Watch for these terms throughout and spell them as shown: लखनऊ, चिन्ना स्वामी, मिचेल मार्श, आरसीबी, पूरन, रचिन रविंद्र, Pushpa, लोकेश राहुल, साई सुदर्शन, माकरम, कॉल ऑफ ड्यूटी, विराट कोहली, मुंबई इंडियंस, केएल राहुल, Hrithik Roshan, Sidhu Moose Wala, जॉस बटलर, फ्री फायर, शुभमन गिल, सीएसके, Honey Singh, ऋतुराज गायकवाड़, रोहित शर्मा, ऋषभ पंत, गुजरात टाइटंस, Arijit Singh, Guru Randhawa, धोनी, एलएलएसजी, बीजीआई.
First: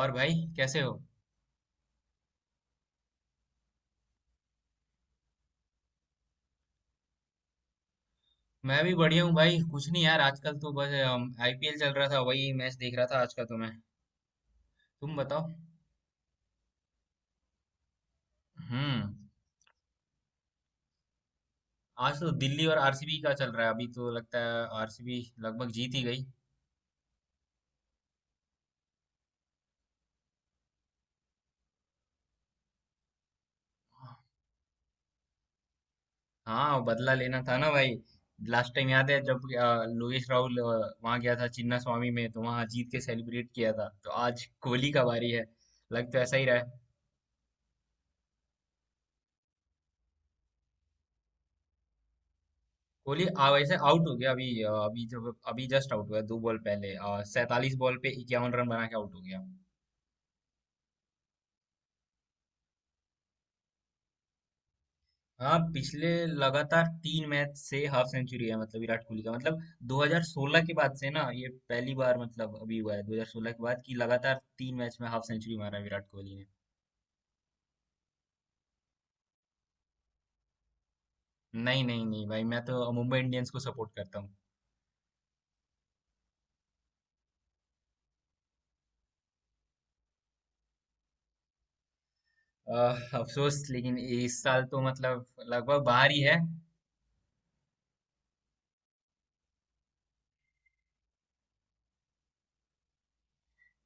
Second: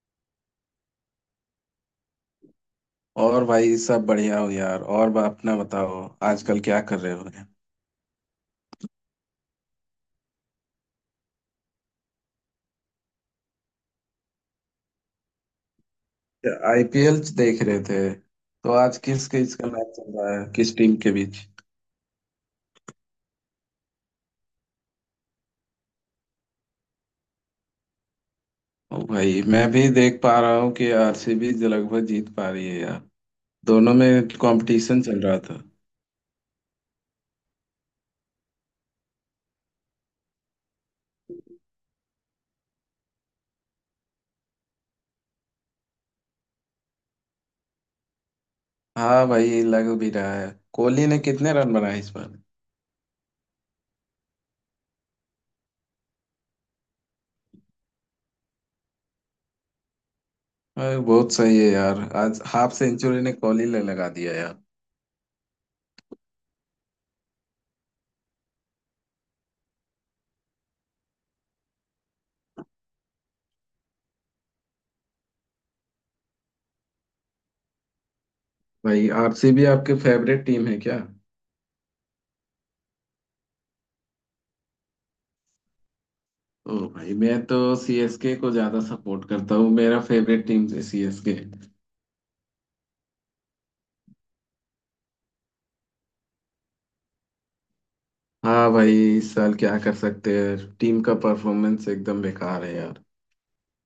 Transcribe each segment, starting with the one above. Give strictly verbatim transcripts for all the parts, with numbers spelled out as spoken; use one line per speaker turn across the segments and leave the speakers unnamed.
और भाई कैसे हो?
और भाई सब बढ़िया हो यार। और बा- अपना बताओ। आजकल क्या कर रहे हो?
मैं भी बढ़िया हूँ भाई। कुछ नहीं यार, आजकल तो बस आईपीएल चल रहा था, वही मैच देख रहा था आज का। तो मैं, तुम बताओ।
आईपीएल देख रहे थे? तो आज
हम्म।
किस किस का मैच चल रहा है, किस टीम के बीच?
आज तो दिल्ली और आरसीबी का चल रहा है। अभी तो लगता है आरसीबी लगभग जीत ही गई।
ओ भाई, मैं भी देख पा रहा हूँ कि आरसीबी लगभग जीत पा रही है यार। दोनों में कंपटीशन चल रहा था।
हाँ, बदला लेना था ना भाई। लास्ट टाइम याद है जब अ, लोकेश राहुल अ, वहां गया था चिन्ना स्वामी में, तो वहां जीत के सेलिब्रेट किया था। तो आज कोहली का बारी है, लग तो ऐसा ही रहा है।
हाँ भाई, लग भी रहा है। कोहली ने कितने रन बनाए इस बार?
कोहली आ वैसे आउट हो गया अभी, अ, अभी जब अभी जस्ट आउट हुआ दो बॉल पहले। सैतालीस बॉल पे इक्यावन रन बना के आउट हो गया।
अरे, बहुत सही है यार, आज हाफ सेंचुरी ने कोहली ने लगा दिया यार।
हाँ, पिछले लगातार तीन मैच से हाफ सेंचुरी है मतलब विराट कोहली का। मतलब दो हज़ार सोलह के बाद से ना ये पहली बार। मतलब अभी हुआ है दो हज़ार सोलह के बाद कि लगातार तीन मैच में हाफ सेंचुरी मारा है विराट कोहली ने।
भाई, आरसीबी आपके फेवरेट टीम है क्या?
नहीं, नहीं, नहीं भाई, मैं तो मुंबई इंडियंस को सपोर्ट करता हूँ।
ओ भाई, मैं तो सीएसके को ज्यादा सपोर्ट करता हूँ, मेरा फेवरेट टीम है सीएसके।
अ, अफसोस, लेकिन इस साल तो मतलब लगभग बाहर ही है।
हाँ भाई, इस साल क्या कर सकते हैं, टीम का परफॉर्मेंस एकदम बेकार है यार।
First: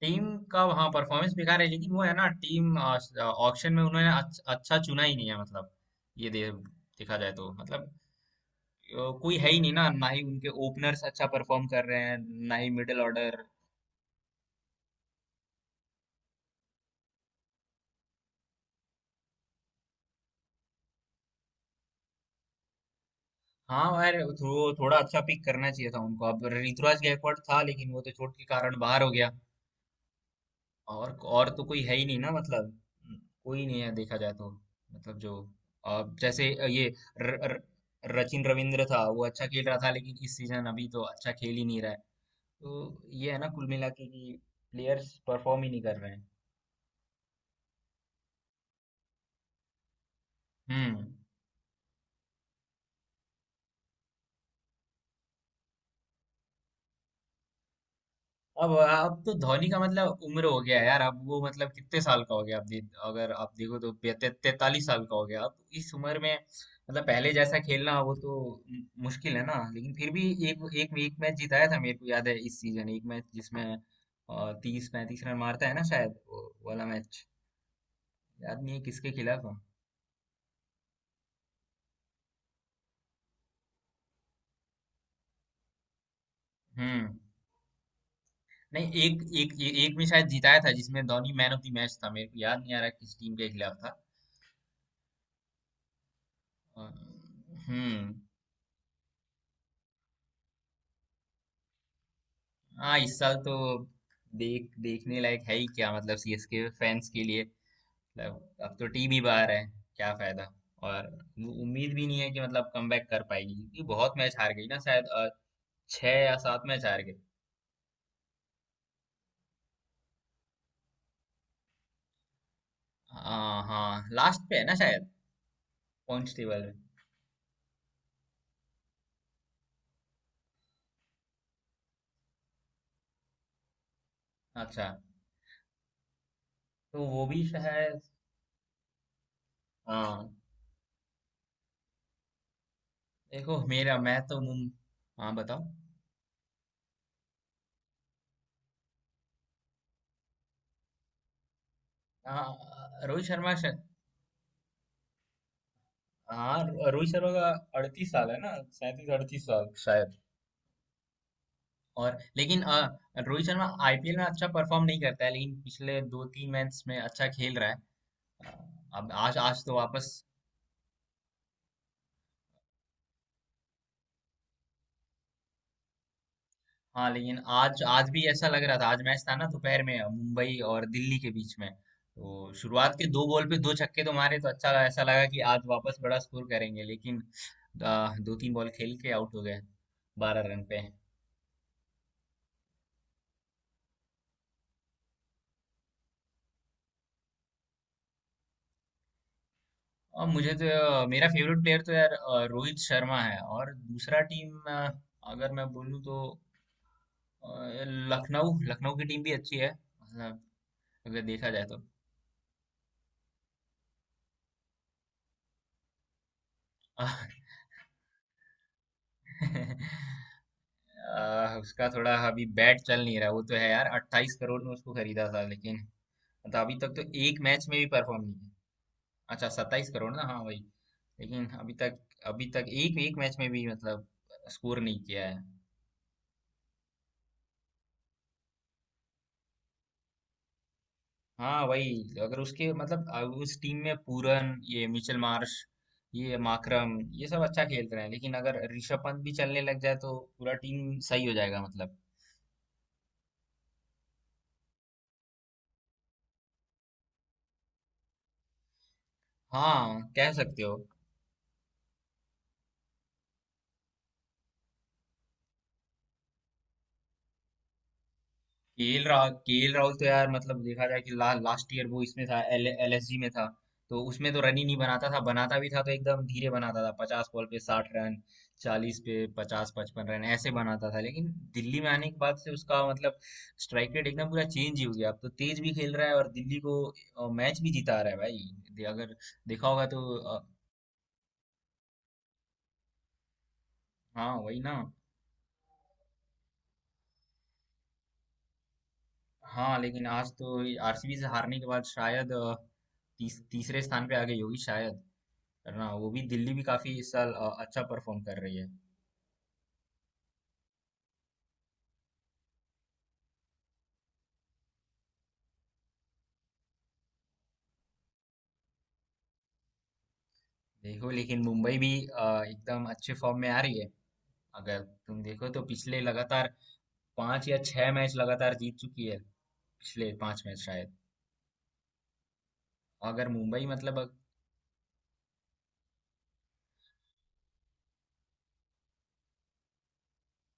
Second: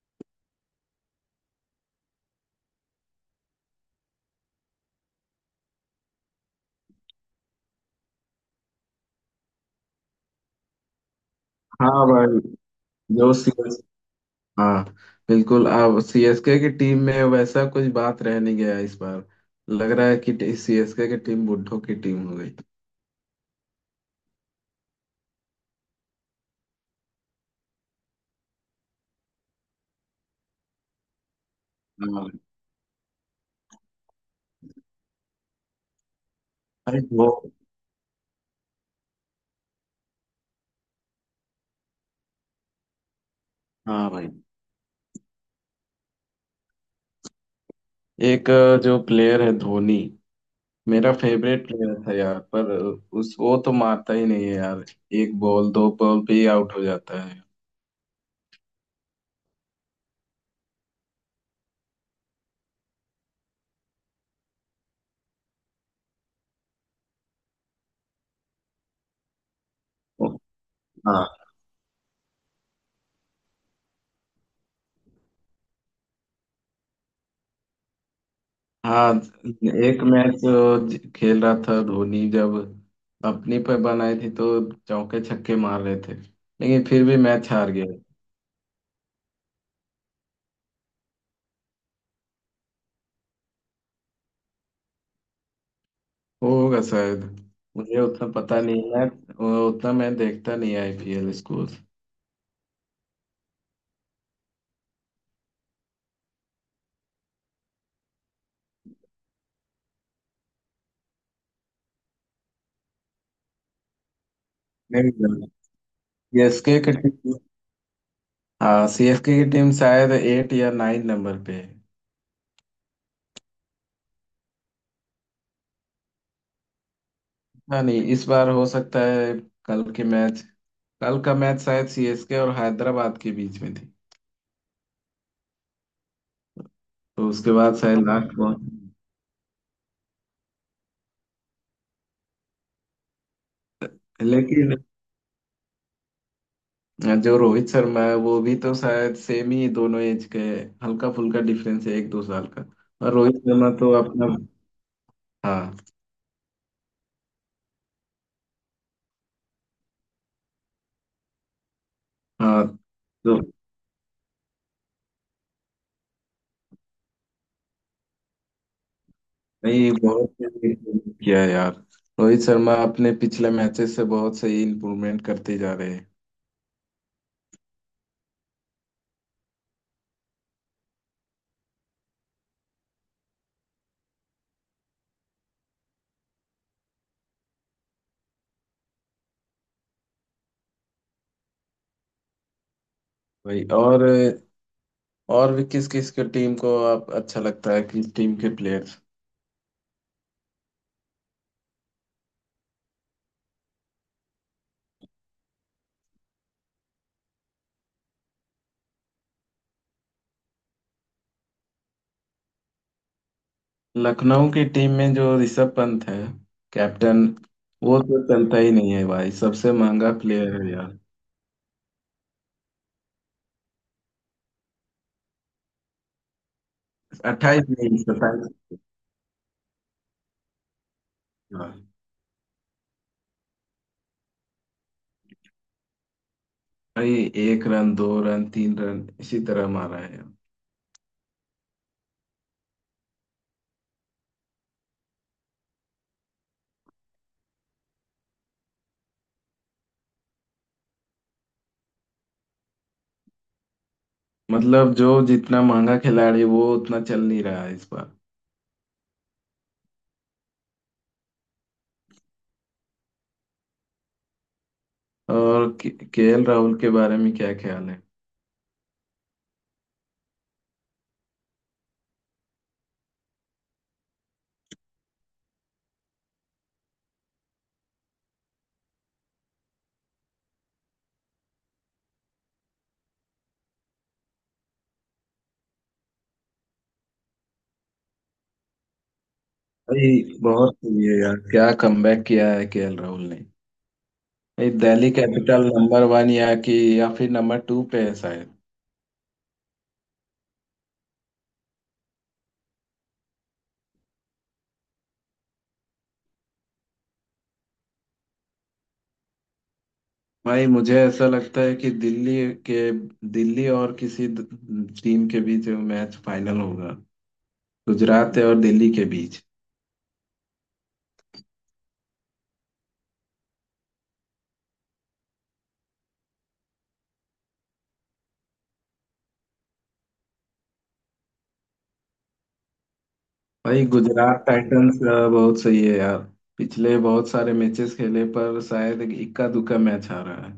टीम का, हाँ, परफॉर्मेंस बेकार है। लेकिन वो है ना, टीम ऑक्शन में उन्होंने अच्छ- अच्छा चुना ही नहीं है मतलब। ये दे, देखा जाए तो मतलब अ, कोई है ही नहीं ना, ना ही उनके ओपनर्स अच्छा परफॉर्म कर रहे
हाँ
हैं,
भाई।
ना ही मिडिल
जो
ऑर्डर।
सीएस हाँ, बिल्कुल अब सीएसके की टीम में वैसा कुछ बात रह नहीं गया इस बार। लग रहा है कि सीएसके की टीम बुड्ढों की टीम हो गई।
हाँ यार, थो, थोड़ा अच्छा पिक करना चाहिए था उनको। अब ऋतुराज गायकवाड़ था लेकिन वो तो चोट के कारण बाहर हो गया। और और तो कोई है ही नहीं
हाँ
ना मतलब। कोई नहीं है देखा जाए तो। मतलब जो, अब जैसे ये
भाई। वो।
र, र, रचिन रविंद्र था, वो अच्छा खेल रहा था लेकिन इस सीजन अभी तो अच्छा खेल ही नहीं रहा है। तो ये है ना, कुल मिला के
हाँ भाई।
कि प्लेयर्स परफॉर्म ही नहीं कर रहे हैं।
एक अ, जो प्लेयर है, धोनी,
हम्म।
मेरा फेवरेट प्लेयर था यार, पर उस वो तो मारता ही नहीं है यार। एक बॉल दो बॉल पे ही आउट हो जाता है।
अब अब तो धोनी का मतलब उम्र हो गया है यार। अब वो मतलब कितने साल का हो गया? आप दे, अगर आप देखो तो पे- ते- तैतालीस साल का हो गया अब। इस उम्र में मतलब पहले जैसा खेलना वो तो मु- मुश्किल है ना। लेकिन फिर भी
ओ,
एक एक एक
हाँ।
मैच जिताया था मेरे को याद है इस सीजन, एक मैच जिसमें तीस पैंतीस रन मारता है ना शायद, वो वाला मैच याद नहीं है किसके
हाँ,
खिलाफ था।
एक मैच खेल रहा था धोनी, जब अपनी पे बनाई थी, तो चौके छक्के मार रहे थे, लेकिन फिर
हम्म।
भी मैच हार गए।
नहीं, एक एक ए- एक में शायद जिताया था जिसमें धोनी man of the match था। मेरे को याद नहीं आ रहा किस टीम के खिलाफ था।
वो
अ,
होगा शायद। मुझे
हम्म।
उतना पता नहीं है, मैं उतना मैं देखता नहीं आईपीएल स्कोर।
हाँ, इस साल तो देख देखने लायक है ही क्या मतलब सीएसके फैंस के लिए। मतलब अब तो टीम ही बाहर है, क्या फायदा। और वो उम्मीद भी नहीं है कि मतलब कमबैक कर पाएगी, क्योंकि बहुत मैच हार गई ना शायद,
नहीं।
अ, छह या सात
सीएसके
मैच
की
हार गई।
टीम। हाँ, सीएसके की टीम शायद एट या नाइन नंबर पे है।
हाँ हाँ, लास्ट पे है ना शायद, पॉइंट्स टेबल में।
ना नहीं, इस बार हो सकता है। कल के मैच। कल का मैच शायद सीएसके और हैदराबाद के बीच में थी।
अच्छा, तो वो
तो
भी
उसके बाद
शायद।
शायद लास्ट पहुंच।
हाँ। देखो, मेरा मैं तो मुम
लेकिन
हाँ बताओ।
जो रोहित शर्मा है, वो भी तो शायद सेम ही, दोनों एज के हैं। हल्का फुल्का डिफरेंस है एक दो
हाँ,
साल का। और
रोहित
रोहित
शर्मा
शर्मा
शायद,
तो अपना। हाँ।
हाँ रो- रोहित शर्मा का अड़तीस साल है ना, सैंतीस अड़तीस साल शायद। और लेकिन
हाँ।
अ,
तो।
रोहित शर्मा आईपीएल में अच्छा परफॉर्म नहीं करता है, लेकिन पिछले दो तीन मैच में अच्छा खेल रहा है। अ, अब आज आज तो
नहीं,
वापस।
बहुत improve किया है यार। रोहित शर्मा अपने पिछले मैचेस से बहुत सही इम्प्रूवमेंट करते जा रहे हैं।
हाँ, लेकिन आज आज भी ऐसा लग रहा था, आज मैच था ना दोपहर में मुंबई और दिल्ली के बीच में। तो शुरुआत के दो बॉल पे दो छक्के तो मारे, तो अच्छा ऐसा लगा कि आज वापस बड़ा स्कोर करेंगे, लेकिन अ, दो तीन बॉल खेल के आउट हो गए बारह रन पे।
भाई, और और भी किस किस के टीम को आप अच्छा लगता है, किस टीम के प्लेयर्स?
और मुझे तो अ, मेरा फेवरेट प्लेयर तो यार अ, रोहित शर्मा है। और दूसरा टीम, आ, अगर मैं बोलूँ तो अ, लखनऊ लखनऊ की टीम भी अच्छी है मतलब, अगर देखा जाए तो।
लखनऊ की टीम में जो ऋषभ पंत है, कैप्टन, वो तो चलता ही नहीं है भाई, सबसे महंगा
अ,
प्लेयर है यार।
उसका थोड़ा अभी बैट चल नहीं रहा, वो तो है यार। अट्ठाईस करोड़ में उसको खरीदा था लेकिन मतलब अभी तक तो एक
अट्ठाईस
मैच में भी
नहीं,
परफॉर्म नहीं
सत्ताईस।
है। अच्छा, सत्ताईस करोड़ ना, हाँ भाई। लेकिन अभी तक, अभी तक एक एक मैच में भी मतलब स्कोर नहीं किया है।
भाई, एक रन दो रन तीन रन इसी तरह मारा है।
हाँ वही, अगर उसके मतलब अ, उस टीम में पूरन, ये मिचेल मार्श, ये माकरम, ये सब अच्छा खेल रहे हैं। लेकिन अगर ऋषभ पंत भी चलने लग जाए तो पूरा टीम सही हो जाएगा मतलब।
मतलब जो जितना महंगा खिलाड़ी वो उतना चल नहीं रहा है इस बार।
हाँ, कह सकते हो।
और केएल राहुल के बारे में क्या ख्याल है?
केएल राहुल केएल राहुल तो यार, मतलब देखा जाए कि ला, लास्ट ईयर वो इसमें था, एल एलएसजी में था। तो उसमें तो रन ही नहीं बनाता था, बनाता भी था तो एकदम धीरे बनाता था। पचास बॉल पे साठ रन, चालीस पे पचास पचपन रन ऐसे बनाता था। लेकिन दिल्ली में आने के बाद से उसका मतलब स्ट्राइक रेट एकदम पूरा चेंज ही हो गया। अब तो तेज भी खेल रहा है, और दिल्ली को अ, मैच भी जिता रहा है भाई। दे- अगर देखा होगा तो
भाई,
अ,
बहुत सही है यार, क्या कमबैक किया है केएल राहुल ने।
हाँ वही
भाई,
ना।
दिल्ली कैपिटल नंबर वन, या कि या फिर नंबर टू पे है शायद।
हाँ, लेकिन आज तो आरसीबी से हारने के बाद शायद अ, तीस, तीसरे स्थान पे आ गई होगी शायद। है ना, वो भी, दिल्ली भी काफी इस साल अ, अच्छा परफॉर्म कर रही है।
भाई, मुझे ऐसा लगता है कि दिल्ली के, दिल्ली और किसी द- टीम के बीच मैच फाइनल होगा। गुजरात है और दिल्ली के बीच।
देखो, लेकिन मुंबई भी अ, एकदम अच्छे फॉर्म में आ रही है। अगर तुम देखो तो पिछले लगातार पांच या छह मैच लगातार जीत चुकी है। पिछले पांच मैच शायद, अगर मुंबई
भाई,
मतलब।
गुजरात टाइटंस अ, बहुत सही है यार, पिछले बहुत सारे मैचेस खेले पर शायद इक्का दुक्का मैच हारा रहा है।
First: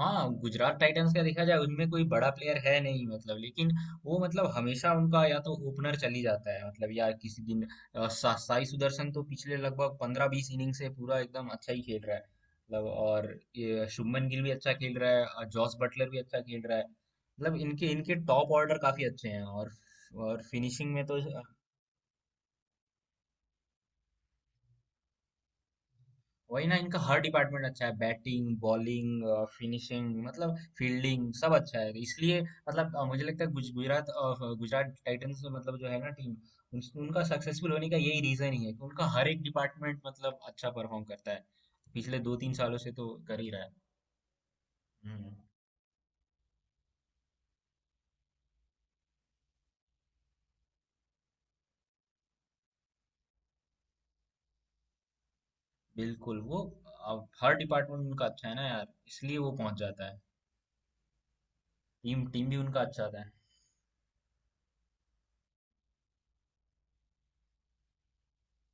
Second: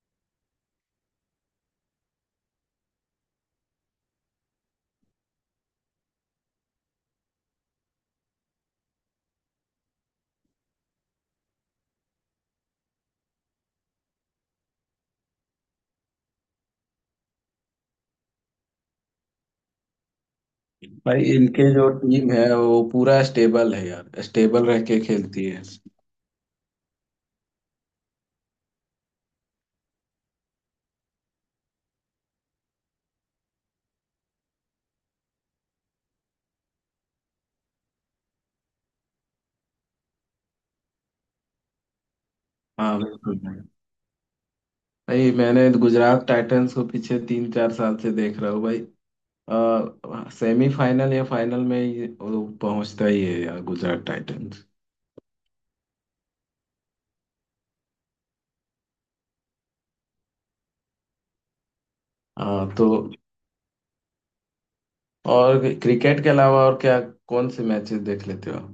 हाँ, गुजरात टाइटंस का देखा जाए, उनमें कोई बड़ा प्लेयर है नहीं मतलब। लेकिन वो मतलब, हमेशा उनका या तो ओपनर चली जाता है मतलब, या किसी दिन अ, सा, साई सुदर्शन तो पिछले लगभग पंद्रह बीस इनिंग से पूरा एकदम अच्छा ही खेल रहा है। मतलब और ये शुभमन गिल भी अच्छा खेल रहा है, और जॉस बटलर भी अच्छा खेल रहा है। मतलब, इनके इनके टॉप ऑर्डर काफी अच्छे हैं। और और फिनिशिंग में तो
भाई, इनके जो टीम है वो पूरा स्टेबल है यार, स्टेबल रह के खेलती है।
वही ना, इनका हर डिपार्टमेंट अच्छा है, बैटिंग, बॉलिंग, फिनिशिंग, मतलब फील्डिंग, सब अच्छा है। इसलिए मतलब अ, मुझे लगता है गुज- गुजरात अ, गुजरात टाइटंस, मतलब जो है ना टीम, उन, उनका सक्सेसफुल होने का यही रीजन ही है कि उनका हर एक डिपार्टमेंट मतलब अच्छा परफॉर्म करता है। पिछले दो तीन सालों से
हाँ
तो कर ही रहा
बिल्कुल
है।
भाई।
हम्म।
मैंने गुजरात टाइटंस को पीछे तीन चार साल से देख रहा हूँ भाई। आ, सेमीफाइनल या फाइनल में ये वो पहुंचता ही है यार गुजरात टाइटंस।
बिल्कुल वो, अब हर डिपार्टमेंट उनका अच्छा है ना यार, इसलिए वो पहुंच जाता है। टीम टीम भी
आ,
उनका
तो
अच्छा होता है।
और क्रिकेट के अलावा और क्या, कौन से मैचेस देख लेते हो?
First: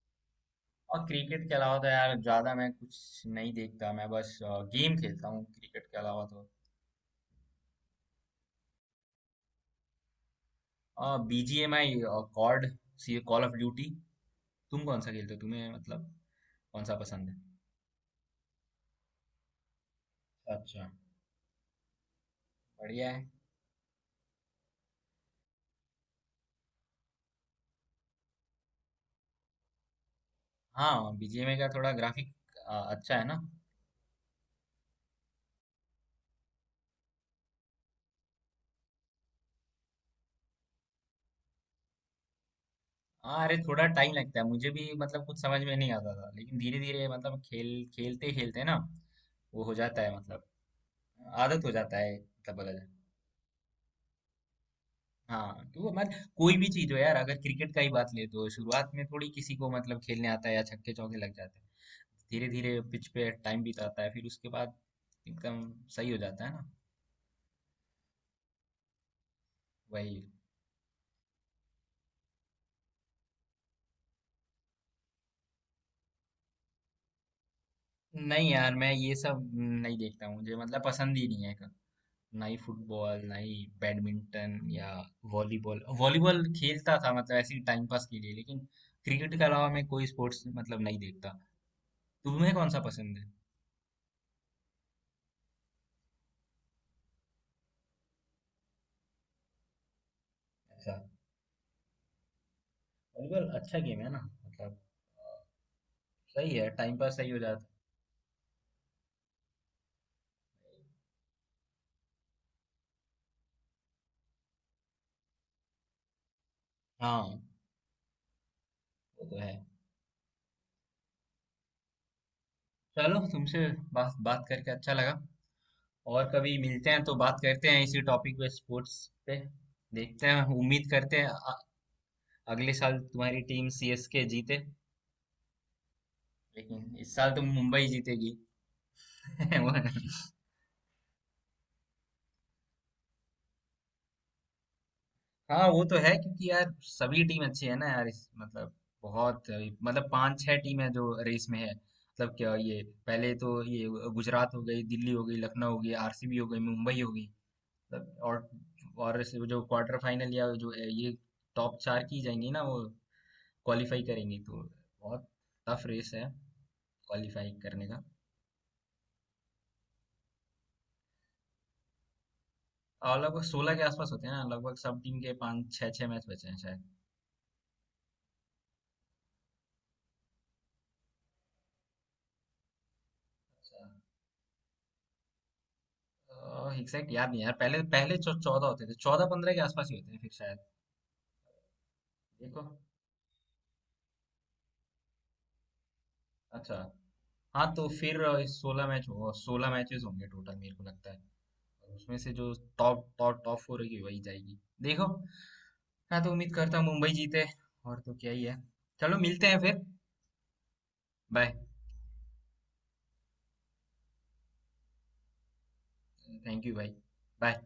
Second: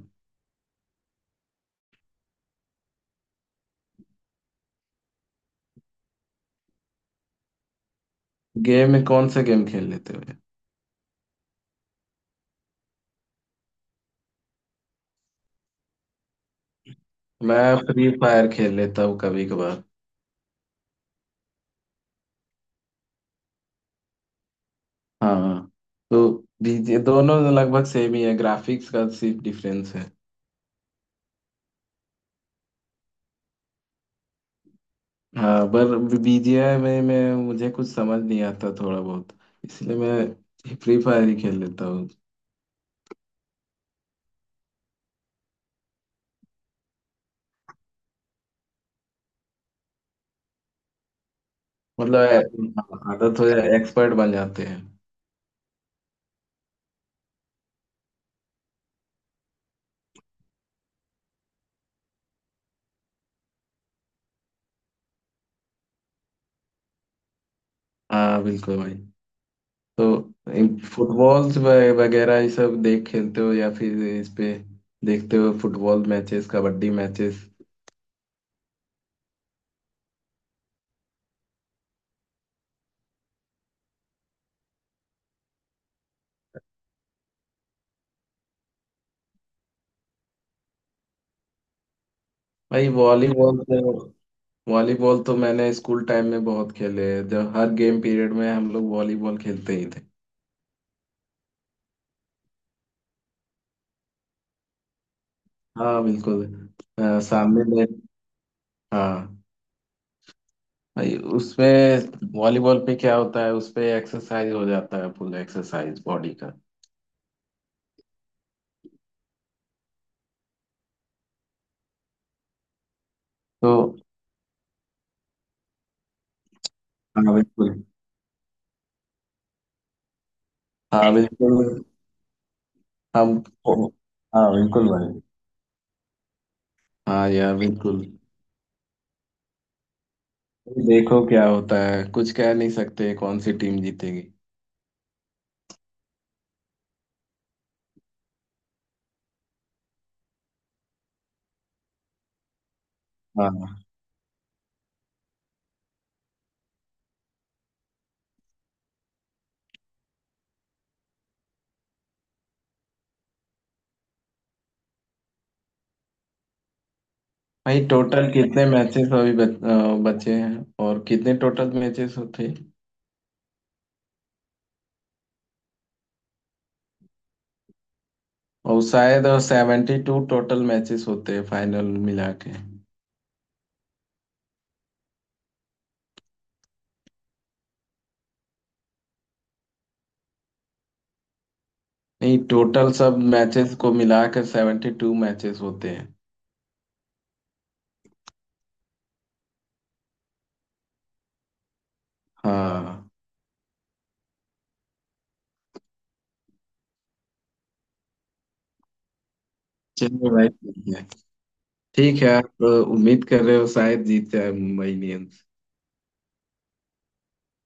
और क्रिकेट के अलावा तो यार ज्यादा मैं कुछ नहीं देखता। मैं बस गेम खेलता हूँ क्रिकेट के अलावा, तो
गेम में कौन से गेम खेल लेते हो?
बीजीएमआई, कॉर्ड सी कॉल ऑफ ड्यूटी। तुम कौन सा खेलते हो? तुम्हें मतलब कौन सा पसंद है?
मैं फ्री फायर खेल लेता हूँ कभी कभार।
अच्छा, बढ़िया है।
हाँ, हाँ। तो बीजे- दोनों लगभग सेम ही है, ग्राफिक्स का सिर्फ डिफरेंस है।
हाँ, बीजीएमआई का थोड़ा ग्राफिक अच्छा है ना।
हाँ पर बीजीआई में मैं, मुझे कुछ समझ नहीं आता थोड़ा बहुत, इसलिए मैं फ्री फायर ही खेल लेता हूँ।
हाँ अरे, थोड़ा टाइम लगता है। मुझे भी मतलब कुछ समझ में नहीं आता था, लेकिन धीरे धीरे मतलब खेल खेलते खेलते ना, वो हो जाता है मतलब। आदत हो जाता है
मतलब
मतलब, बोला जाए।
ए- आदत हो जाए एक्सपर्ट बन जाते हैं।
हाँ तो मतलब कोई भी चीज हो यार, अगर क्रिकेट का ही बात ले तो शुरुआत में थोड़ी किसी को मतलब खेलने आता है या छक्के चौके लग जाते हैं? धीरे धीरे पिच पे टाइम बिताता है, फिर उसके बाद एकदम सही हो जाता है ना।
हाँ बिल्कुल भाई। तो
वही।
फुटबॉल वगैरह ये सब देख खेलते हो या फिर इस पे देखते हो, फुटबॉल मैचेस, कबड्डी मैचेस?
नहीं यार, मैं ये सब नहीं देखता हूँ। मुझे मतलब पसंद ही नहीं है, ना ही फुटबॉल, ना ही बैडमिंटन या वॉलीबॉल। वॉलीबॉल खेलता था मतलब, ऐसे ही टाइम पास के लिए। लेकिन क्रिकेट के अलावा मैं कोई स्पोर्ट्स मतलब नहीं देखता। तुम्हें कौन सा
भाई,
पसंद है?
वॉलीबॉल तो, वॉलीबॉल तो मैंने स्कूल टाइम में बहुत खेले हैं, जब हर गेम पीरियड में हम लोग वॉलीबॉल खेलते ही थे।
अच्छा, वॉलीबॉल अच्छा गेम है ना मतलब अ,
हाँ बिल्कुल।
सही है। टाइम पास
अ,
सही हो जाता
सामने
है।
में। हाँ भाई, उसपे, वॉलीबॉल पे क्या होता है, उसपे एक्सरसाइज हो जाता है, फुल एक्सरसाइज बॉडी का।
हाँ वो तो है। चलो, तुमसे
तो
बात बात करके अच्छा लगा। और कभी मिलते हैं तो
हाँ
बात करते
बिल्कुल।
हैं इसी टॉपिक पे, स्पोर्ट्स पे। देखते हैं, उम्मीद
हाँ
करते हैं अ-
बिल्कुल।
अगले साल तुम्हारी
हम।
टीम सीएसके
हाँ
जीते।
बिल्कुल भाई।
लेकिन इस
हाँ
साल तो
यार,
मुंबई
बिल्कुल।
जीतेगी।
देखो क्या होता है, कुछ कह नहीं सकते कौन सी टीम जीतेगी।
हाँ वो तो है, क्योंकि यार सभी टीम अच्छी है ना यार, इस मतलब बहुत मतलब पांच छह टीम है जो रेस में है मतलब क्या। ये पहले तो
हाँ
ये गुजरात हो गई, दिल्ली हो गई, लखनऊ हो गई, आरसीबी हो गई, मुंबई हो गई मतलब। और और इस- जो क्वार्टर फाइनल या जो ये टॉप चार की जाएंगी ना, वो क्वालिफाई करेंगी, तो बहुत टफ रेस है क्वालिफाई
भाई,
करने का।
टोटल कितने मैचेस अभी बच, अ, बचे हैं, और कितने टोटल मैचेस होते हैं?
और लगभग सोलह के आसपास होते हैं ना, लगभग सब टीम के पाँच छः छः मैच बचे हैं शायद।
और शायद सेवेंटी टू टोटल मैचेस होते हैं फाइनल मिला के।
एग्जैक्ट याद नहीं यार, पहले पहले चौदह होते थे, चौदह पंद्रह के आसपास ही होते हैं फिर शायद।
नहीं,
देखो।
टोटल सब मैचेस को मिलाकर सेवेंटी टू मैचेस होते हैं।
अच्छा। हाँ तो फिर सोलह मैच होगा, सोलह मैचेस होंगे टोटल मेरे को लगता है। और उसमें से जो
हाँ,
टॉप
हाँ।
टॉप टॉप फोर होगी वही जाएगी। देखो। हाँ, तो उम्मीद करता हूँ मुंबई जीते। और तो क्या ही है। चलो, मिलते हैं फिर।
चलिए भाई ठीक है।
बाय।
ठीक है, तो उम्मीद कर रहे हो शायद जीत जाए मुंबई इंडियंस।
थैंक यू भाई। बाय।